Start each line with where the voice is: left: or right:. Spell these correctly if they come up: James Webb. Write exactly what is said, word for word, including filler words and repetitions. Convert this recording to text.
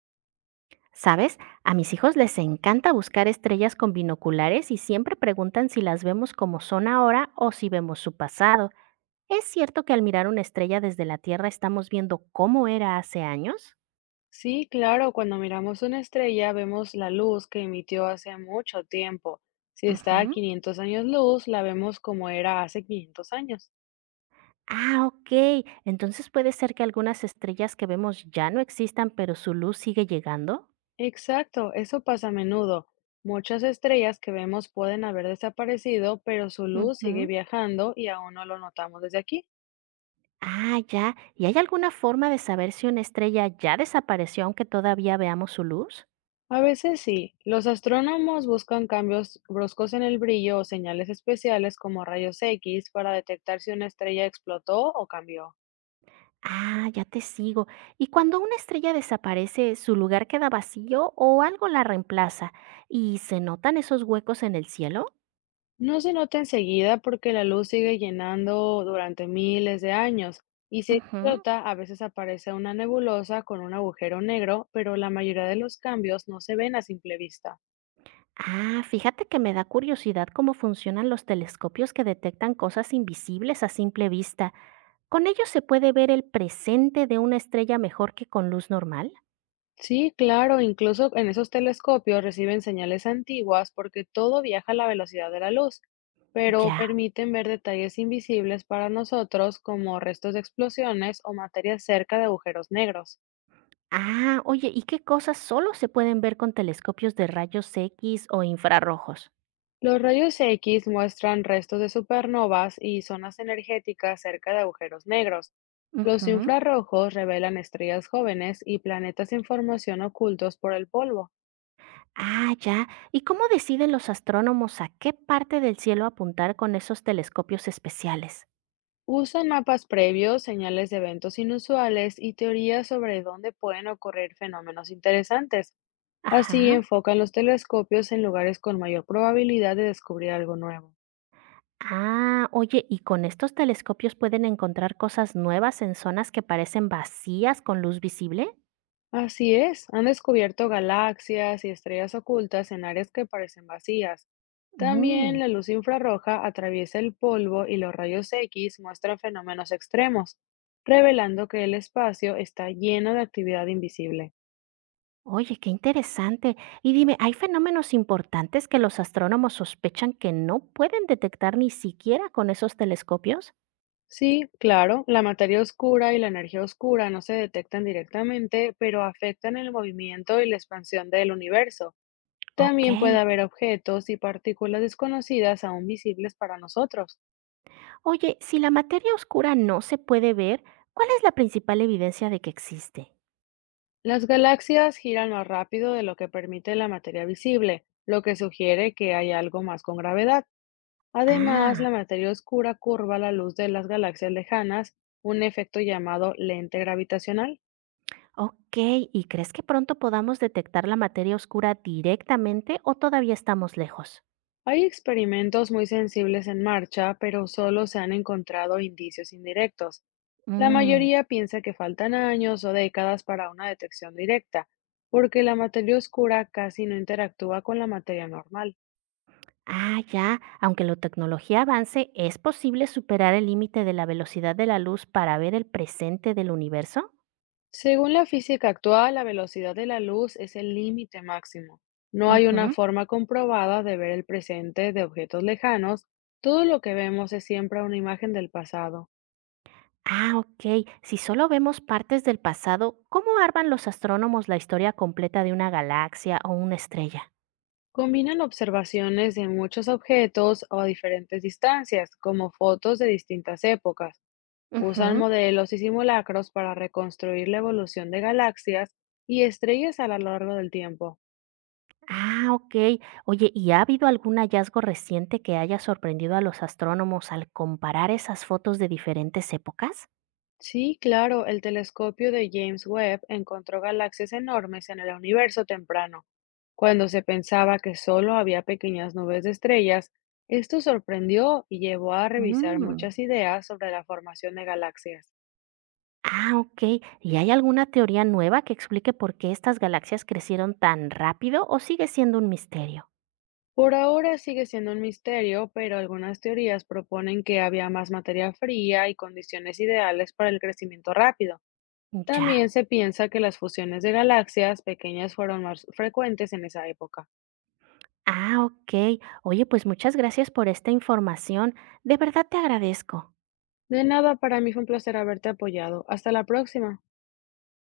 right: ¿Sabes? A mis hijos les encanta buscar estrellas con binoculares y siempre preguntan si las vemos como son ahora o si vemos su pasado. ¿Es cierto que al mirar una estrella desde la Tierra estamos viendo cómo era hace años?
left: Sí, claro, cuando miramos una estrella vemos la luz que emitió hace mucho tiempo. Si está a
right: Ujú.
left: quinientos años luz, la vemos como era hace quinientos años.
right: Ah, ok. Entonces puede ser que algunas estrellas que vemos ya no existan, pero su luz sigue llegando.
left: Exacto, eso pasa a menudo. Muchas estrellas que vemos pueden haber desaparecido, pero su luz sigue
right: Ujú.
left: viajando y aún no lo notamos desde aquí.
right: Ah, ya. ¿Y hay alguna forma de saber si una estrella ya desapareció aunque todavía veamos su luz?
left: A veces sí, los astrónomos buscan cambios bruscos en el brillo o señales especiales como rayos X para detectar si una estrella explotó o cambió.
right: Ah, ya te sigo. ¿Y cuando una estrella desaparece, su lugar queda vacío o algo la reemplaza? ¿Y se notan esos huecos en el cielo?
left: No se nota enseguida porque la luz sigue llenando durante miles de años y si
right: Ujú.
left: explota, a veces aparece una nebulosa con un agujero negro, pero la mayoría de los cambios no se ven a simple vista.
right: Ah, fíjate que me da curiosidad cómo funcionan los telescopios que detectan cosas invisibles a simple vista. ¿Con ellos se puede ver el presente de una estrella mejor que con luz normal?
left: Sí, claro, incluso en esos telescopios reciben señales antiguas porque todo viaja a la velocidad de la luz, pero
right: Ya.
left: permiten ver detalles invisibles para nosotros como restos de explosiones o materia cerca de agujeros negros.
right: Ah, oye, ¿y qué cosas solo se pueden ver con telescopios de rayos X o infrarrojos?
left: Los rayos X muestran restos de supernovas y zonas energéticas cerca de agujeros negros. Los
right: Ujú.
left: infrarrojos revelan estrellas jóvenes y planetas en formación ocultos por el polvo.
right: Ah, ya. ¿Y cómo deciden los astrónomos a qué parte del cielo apuntar con esos telescopios especiales?
left: Usan mapas previos, señales de eventos inusuales y teorías sobre dónde pueden ocurrir fenómenos interesantes. Así
right: Ajá.
left: enfocan los telescopios en lugares con mayor probabilidad de descubrir algo nuevo.
right: Ah, oye, ¿y con estos telescopios pueden encontrar cosas nuevas en zonas que parecen vacías con luz visible?
left: Así es, han descubierto galaxias y estrellas ocultas en áreas que parecen vacías. También
right: Mm,
left: la luz infrarroja atraviesa el polvo y los rayos X muestran fenómenos extremos, revelando que el espacio está lleno de actividad invisible.
right: oye, qué interesante. Y dime, ¿hay fenómenos importantes que los astrónomos sospechan que no pueden detectar ni siquiera con esos telescopios?
left: Sí, claro, la materia oscura y la energía oscura no se detectan directamente, pero afectan el movimiento y la expansión del universo.
right: Ok.
left: También puede haber objetos y partículas desconocidas aún visibles para nosotros.
right: Oye, si la materia oscura no se puede ver, ¿cuál es la principal evidencia de que existe?
left: Las galaxias giran más rápido de lo que permite la materia visible, lo que sugiere que hay algo más con gravedad. Además,
right: Ah,
left: la materia oscura curva la luz de las galaxias lejanas, un efecto llamado lente gravitacional.
right: ok. ¿Y crees que pronto podamos detectar la materia oscura directamente o todavía estamos lejos?
left: Hay experimentos muy sensibles en marcha, pero solo se han encontrado indicios indirectos. La
right: Mm.
left: mayoría piensa que faltan años o décadas para una detección directa, porque la materia oscura casi no interactúa con la materia normal.
right: Ah, ya. Aunque la tecnología avance, ¿es posible superar el límite de la velocidad de la luz para ver el presente del universo?
left: Según la física actual, la velocidad de la luz es el límite máximo. No hay una
right: Ujú.
left: forma comprobada de ver el presente de objetos lejanos. Todo lo que vemos es siempre una imagen del pasado.
right: Ah, ok. Si solo vemos partes del pasado, ¿cómo arman los astrónomos la historia completa de una galaxia o una estrella?
left: Combinan observaciones de muchos objetos o a diferentes distancias, como fotos de distintas épocas. Usan
right: Ujú.
left: modelos y simulacros para reconstruir la evolución de galaxias y estrellas a lo largo del tiempo.
right: Ah, ok. Oye, ¿y ha habido algún hallazgo reciente que haya sorprendido a los astrónomos al comparar esas fotos de diferentes épocas?
left: Sí, claro, el telescopio de James Webb encontró galaxias enormes en el universo temprano, cuando se pensaba que solo había pequeñas nubes de estrellas. Esto sorprendió y llevó a revisar
right: Mm.
left: muchas ideas sobre la formación de galaxias.
right: Ah, ok. ¿Y hay alguna teoría nueva que explique por qué estas galaxias crecieron tan rápido o sigue siendo un misterio?
left: Por ahora sigue siendo un misterio, pero algunas teorías proponen que había más materia fría y condiciones ideales para el crecimiento rápido. También
right: Ya.
left: se piensa que las fusiones de galaxias pequeñas fueron más frecuentes en esa época.
right: Ah, ok. Oye, pues muchas gracias por esta información. De verdad te agradezco.
left: De nada, para mí fue un placer haberte apoyado. Hasta la próxima.